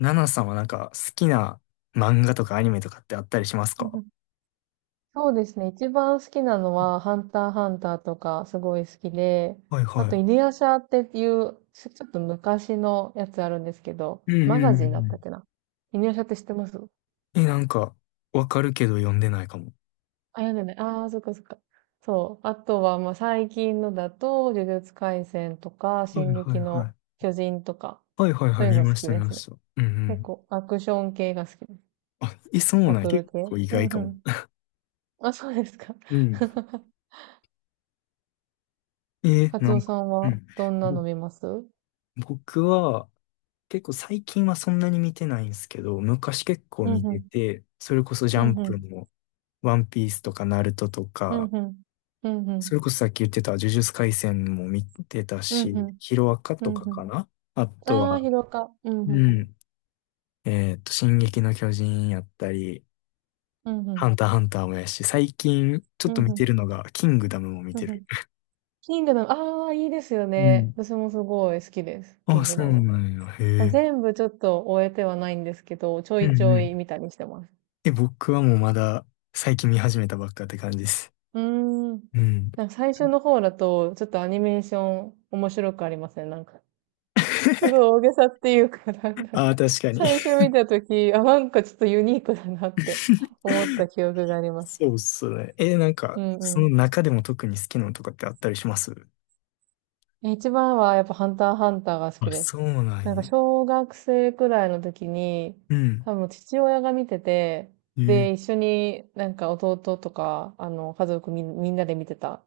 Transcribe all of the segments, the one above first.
ナナさんはなんか好きな漫画とかアニメとかってあったりしますうんうか？んそうですね。一番好きなのは、ハンターハンターとか、すごい好きで、はいあと、は犬夜叉っていう、ちょっと昔のやつあるんですけど、い、うんうマんガうジンだんったっうけな。犬夜叉って知ってます？あ、ん。い。え、なんか、わかるけど読んでないかも。読んでない。ああ、そっかそっか。そう。あとは、まあ、最近のだと、呪術廻戦とか、はい進はい撃はい。の巨人とか、はいはいはそうい、いう見のま好しきたで見ますね。した。うんう結ん。構、アクション系が好きです。あ、え、そうバなんや、トル結系。構意うん外かうも。ん。あ、そうですか。うん。え、カツなオんさか、んうは、ん。どんなぼの見ます？僕は結構最近はそんなに見てないんですけど、昔結構うん見ふてん。て、それこそジャうンんふプん。もワンピースとかナルトとうんか、ふん。うんふそれん。こそさっき言ってた呪術廻戦も見てたうんふし、ん。ヒロアカうとんかふん。かな。あとああ、は、疲労か。うんふうんふん。ん、進撃の巨人やったり、うんふハん。ンターハンターもやし、最近ちょっうとんふ見てん。るのが、キングダムも見うんてふる。ん。キングダム、ああ、いいですようね。ん。私もすごい好きです。キあ、ングそダうム。なんや。へえ。全部ちょっと終えてはないんですけど、ちょうんいちょうん。い見たりしてます。え、僕はもうまだ最近見始めたばっかって感じです。うーん。うん。なんか最初の方だと、ちょっとアニメーション面白くありますね。なんか、すごい 大げさっていうか、なんだろう。ああ、確かに。最初見たとき、あ、なんかちょっとユニークだなって思った 記憶があります。そうっすね。え、なんか、うんそのう中でも特に好きなのとかってあったりします？ん。一番はやっぱハンターハンターが好きあ、です。そうななんんかや。小学生くらいの時に、うん。多分父親が見てて、ええ、で、一緒になんか弟とか、家族みんなで見てた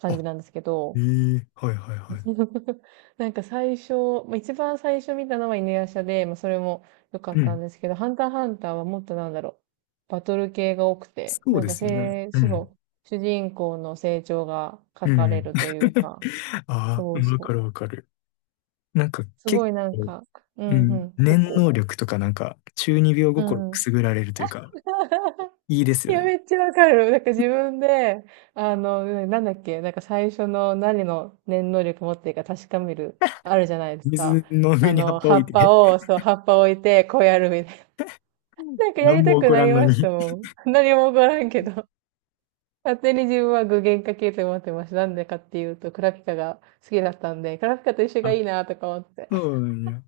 感あ、じなんですけえど、え、はいはいはい。なんか最初、まあ、一番最初見たのは犬夜叉で、まあ、それも良かうったん。んですけど、ハンターハンターはもっとなんだろう、バトル系が多くて、そうなんでかすよね。せいう主ん。の主人公の成長が書うかれん。るというか、あそあ、うわかそう。るわかる。なんかすご結いなん構、か、ううんうん、ん、結念構、能力とかなんか中二病う心くん。すぐられるというか、いいですいよや、ね。めっちゃわかる。なんか自分で、なんだっけ、なんか最初の何の念能力持ってるか確かめる、あるじゃないですか。水の上に葉っぱ置いて、葉っぱ置いて、こうやるみたいな。なんかや何りたも起くこならりんのましたに。もん。何も起こらんけど。勝手に自分は具現化系と思ってました。なんでかっていうと、クラピカが好きだったんで、クラピカと一緒 があ、いいなとか思って。そうなんや。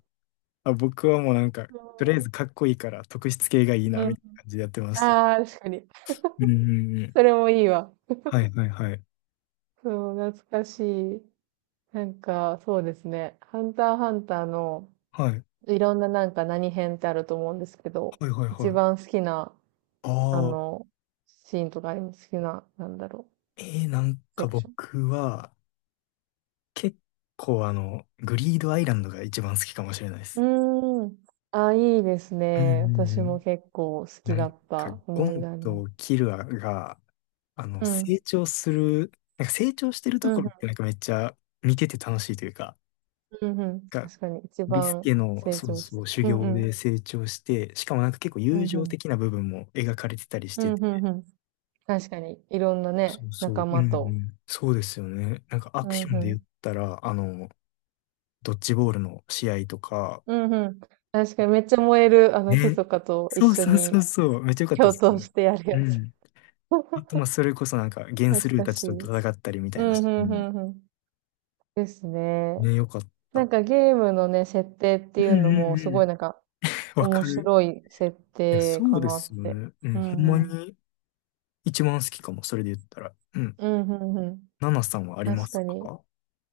あ、僕はもうなんか、とりあえず かっこいいから特質系がいいな、うん。みたいな感じでやってました。ああ、確かに。うんうんうん。それもいいわ。はいはいはい。そう、懐かしい。なんか、そうですね。ハンターハンターの、はい。いろんななんか何編ってあると思うんですけど、はいはい一はい。番好きな、あああ。の、シーンとかあります？好きな、なんだろなんう、セかクショ僕は、結構あの、グリードアイランドが一番好きかもしれないでン。す。うーん。あ、いいですうんうね。んう私もん。結構好きなんだっか、たゴ思いン出ありまとす。キルアが、あの、うん。成長する、なんか成長してるうとんうころっん。てなんかめっちゃ見てて楽しいというか、うんうん。が、確かに、一ビス番ケの、成そう長しそて。う、修うん行うん。で成長して、しかもなんか結構う友んう情ん。的な部分も描かれてたりしうんて、うんうん。確かに、いろんなね、そうそ仲う、うん間うと。ん。そうですよね。なんかアうクんションでう言ん。ったら、あの、ドッジボールの試合とか、うんうん。確かにめっちゃ燃える、ね。密かと一そう緒そうそにうそう。めっちゃ良かったで共す闘ね。してやるうやつ。ん。あと、まあ、それこそなんか、ゲン懐スルーかたちしとい。戦ったりみたういなん、うシーん、ンうん、うん。ですね。ね、良かっなんた。かゲームのね、設定っていううんのうも、んすうごいん。なんか、わ面かる。白い設いや、定そうかでなっすよて。ね。ううん。ほんん、まうん。に一番好きかも。それで言ったら。うん。うん、うん、うん。ナナさんはありま確すかに。か？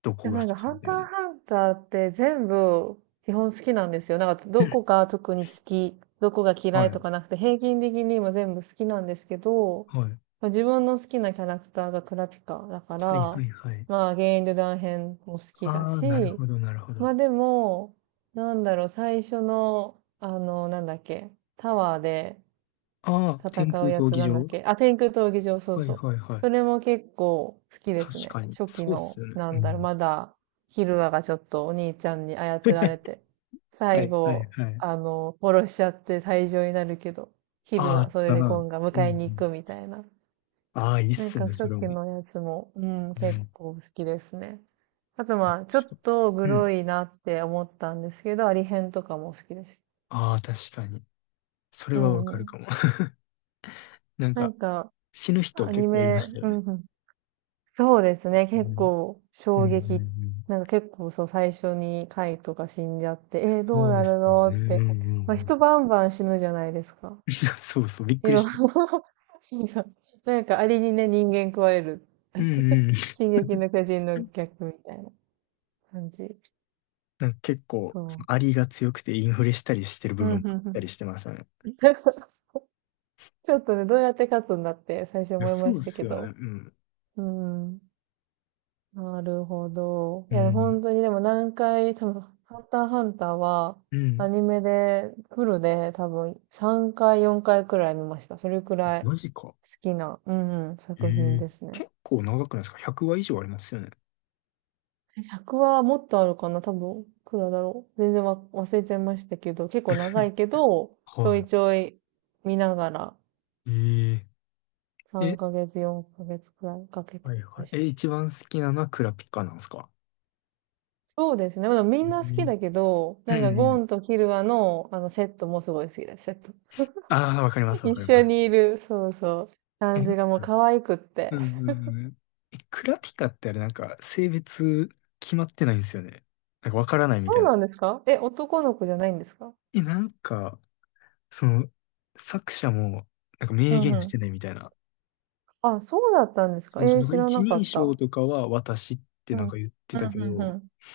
どでこもが好なんか、きハみンたタいーな。ハンターって全部基本好きなんですよ。なんか、うどん、こが特に好き、どこが嫌はいとい。かなくて、平均的に今全部好きなんですけど、はい。まあ、自分の好きなキャラクターがクラピカだかはいはら、いはい。まあ、ゲインルダン編も好きだああ、なるし、ほどなるほど。まああでも、なんだろう、最初の、なんだっけ、タワーで、あ、天戦空うや闘つ技なんだっ場。け？あ、天空闘技場、そうはいそう。はいはい。それも結構好きです確ね。かに。初そ期うっすの、よね。なうんだろう、ん。まだ、ヒルアがちょっとお兄ちゃんに操られ て、は最いはい後、はい。殺しちゃって退場になるけど、ヒああ、あルア、なっそれたでゴな。ンがうんう迎えに行ん。くみたいな。ああ、いいっなんすかね、そ初れはも期う。のやつも、うん、う結ん。構好きですね。あとまあ、ちょっとグうロん。いなって思ったんですけど、アリ編とかも好きです。ああ、確かに。それうはわんかうるかん。も。なんなか、んか、死ぬ人アニ結構いまメ、したようんね。うん、そうですね。う結ん、構うん、う衝ん、撃。うん。なんか結構そう最初に貝とか死んじゃって、えー、どうそうなでするね。のうんっうて。んうまあ、ん。人バンバン死ぬじゃないですか。そうそう、びっくいりろんしな た。そうそう、なんかアリにね、人間食われる。うん うん。進撃の巨人の逆みたいな感じ。なんか結構、そそのアリが強くてインフレしたりしてるう。部うん、分うもあっん、うたん。りしてましたね。ちょっとね、どうやって勝つんだって最初いや、思いまそうしでたすけよね。うど。ん。うん。なるほど。ういや、ん。本当にでも何回、多分、ハンターハンターは、うアん。ニメで、フルで多分3回、4回くらい見ました。それくらい好マジか。きな、うんうん、え作品え、ですね。結構長くないですか？ 100 話以上ありますよね。え100はもっとあるかな？多分、いくらだろう。全然忘れちゃいましたけど、結構長いけど、ちょいはちょい見ながら、い。ええ、え、3ヶ月、4ヶ月くらいかけてはいはまい。した。え、一番好きなのはクラピカなんですか？そうですね。まあ、みんなう好きんだけど、うなんんうかゴん。ンとキルアのあのセットもすごい好きです、セット。ああ、わかりま す、わ一かり緒ます。にいる、そうそう、え、う感じん、がもう可愛くって。うんうん。え、クラピカってあれなんか性別決まってないんですよね。なんかわからないみそたいうな。なんですか？え、男の子じゃないんですか？え、なんか、その、作者もなんかう明んう言してん。ないみたいな。あ、そうだったんですそか？うそえう、ー、なんか知ら一なか人っ称た。とかは私ってうん。なんか言ってうんたけうんど、う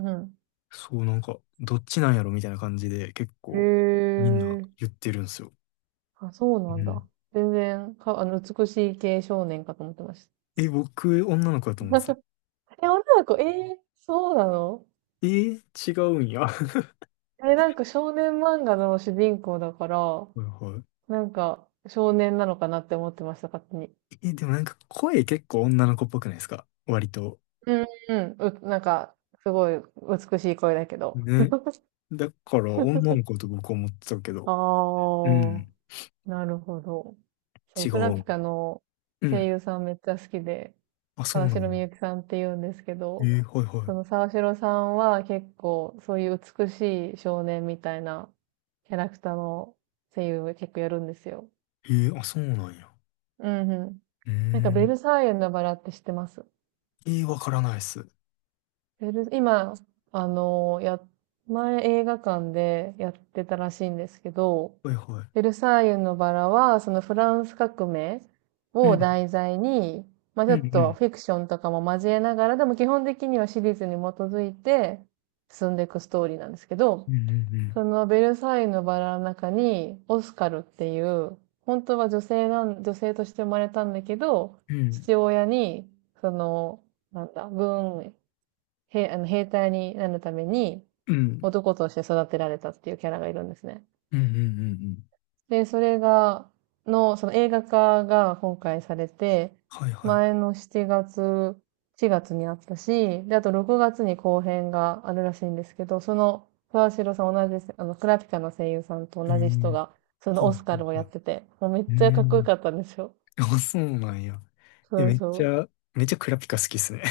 ん。うんそうなんか、どっちなんやろみたいな感じで結うん。構へみんんなえ。言ってるんですよ。あ、そうなんだ。全然、か、あの、美しい系少年かと思ってました。え、僕、女の子だと思ってた。え、女の子、えー、そうなの？えー、違うんや。はえ、なんか少年漫画の主人公だから、いはい。なんか、少年なのかなって思ってました、勝手に。え、でもなんか声結構女の子っぽくないですか？割と。なんか、すごい美しい声だけど。ね。だから女の子と僕は思ってたけど。あうん。あ、なるほど。そ違う、クラピう。カのう声ん。優さんめっちゃ好きで、あ、そう沢なん城や。みゆきさんって言うんですけど、えー、はいはその沢城さんは結構そういう美しい少年みたいなキャラクターの声優を結構やるんですよ。い。えー、あ、そうなんや。うんうん。うーなんかベん。ルサイユのバラって知ってます？えー、わからないっす。ベル今、あの、や、前映画館でやってたらしいんですけど、はいはベい。ルサイユのバラは、そのフランス革命うをん。題材に、まあうちょんうっとん。フィクションとかも交えながら、でも基本的にはシリーズに基づいて進んでいくストーリーなんですけど、うんうそのベルサイユのバラの中に、オスカルっていう、本当は女性なん、女性として生まれたんだけど、んうん。うん。父親に、その、なんだ、文へ、あの、兵隊になるためにうん男として育てられたっていうキャラがいるんですね。うんうんうんうん。で、その映画化が今回されて、はいはい。前の7月、4月にあったし、で、あと6月に後編があるらしいんですけど、その、沢城さん同じです、あの、クラピカの声優さんとえ同じ人ー、が、そのはいオはスいカルをやはい。ってて、もうめっうちゃかーっこよかん。ったんですよ。あ、そうなんや。え、そうめっちそう。ゃ、めっちゃクラピカ好きっすね。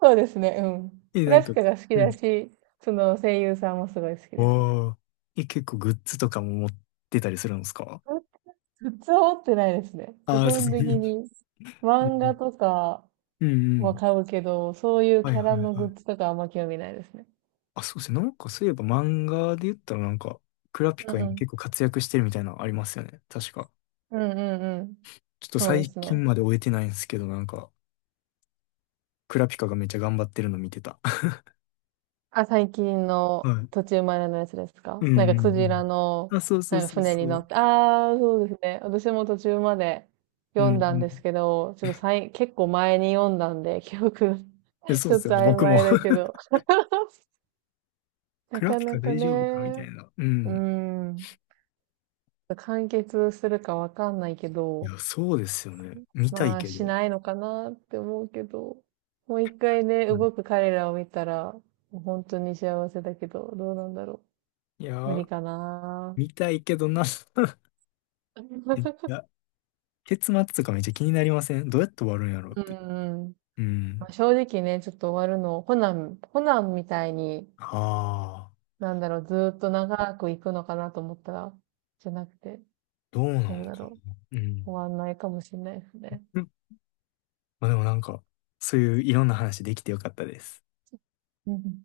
そうですね、うん。え、クなラんピか、カが好きうだん。し、その声優さんもすごい好きですね。おー。え、結構グッズとかも持ってたりするんですか？グッズ持ってないですね。基あ あー、さ本すが的に。に漫画 とかえ、うんうはん。買うけど、そういうはいキャはラいはのグい。ッズとかあんま興味ないですね。あ、そうですね。なんかそういえば漫画で言ったらなんか、クラピうんカう今ん。結構活躍してるみたいなのありますよね。確か。うんうんうん。ちょっとそうで最すね。近まで終えてないんですけど、なんか、クラピカがめっちゃ頑張ってるの見てた。あ、最近 のはい。途中までのやつですか？うんなんかうクんジラうん。の、あ、そうそうなんかそう船そに乗う。って、ああ、そうですね。私も途中までう読んうんだんん。いですけど、ちょっとさい、結構前に読んだんで、記憶や、が そうちでょっすよとね。曖僕も。昧だけ ど。なクラかピカなか大丈夫かみたね。ういな。うーん。ん。完結するかわかんないけいど、や、そうですよね。見たいまあけしど。ないのかなって思うけど、もう一回ね、はい。動く彼らを見たら、もう本当に幸せだけど、どうなんだろいやう。無理ー、かな。見たいけどな。い や、結末とかめっちゃ気になりません？どうやって終わるんやろうっうて。んうん。うまん。あ、正直ね、ちょっと終わるの、コナン、コナンみたいに、ああ、なんだろう、ずーっと長く行くのかなと思ったら、じゃなくて、どうなのどうだかろな。うん。う。終わんないかもしれないですね。うん、まあでもなんか、そういういろんな話できてよかったです。うんうん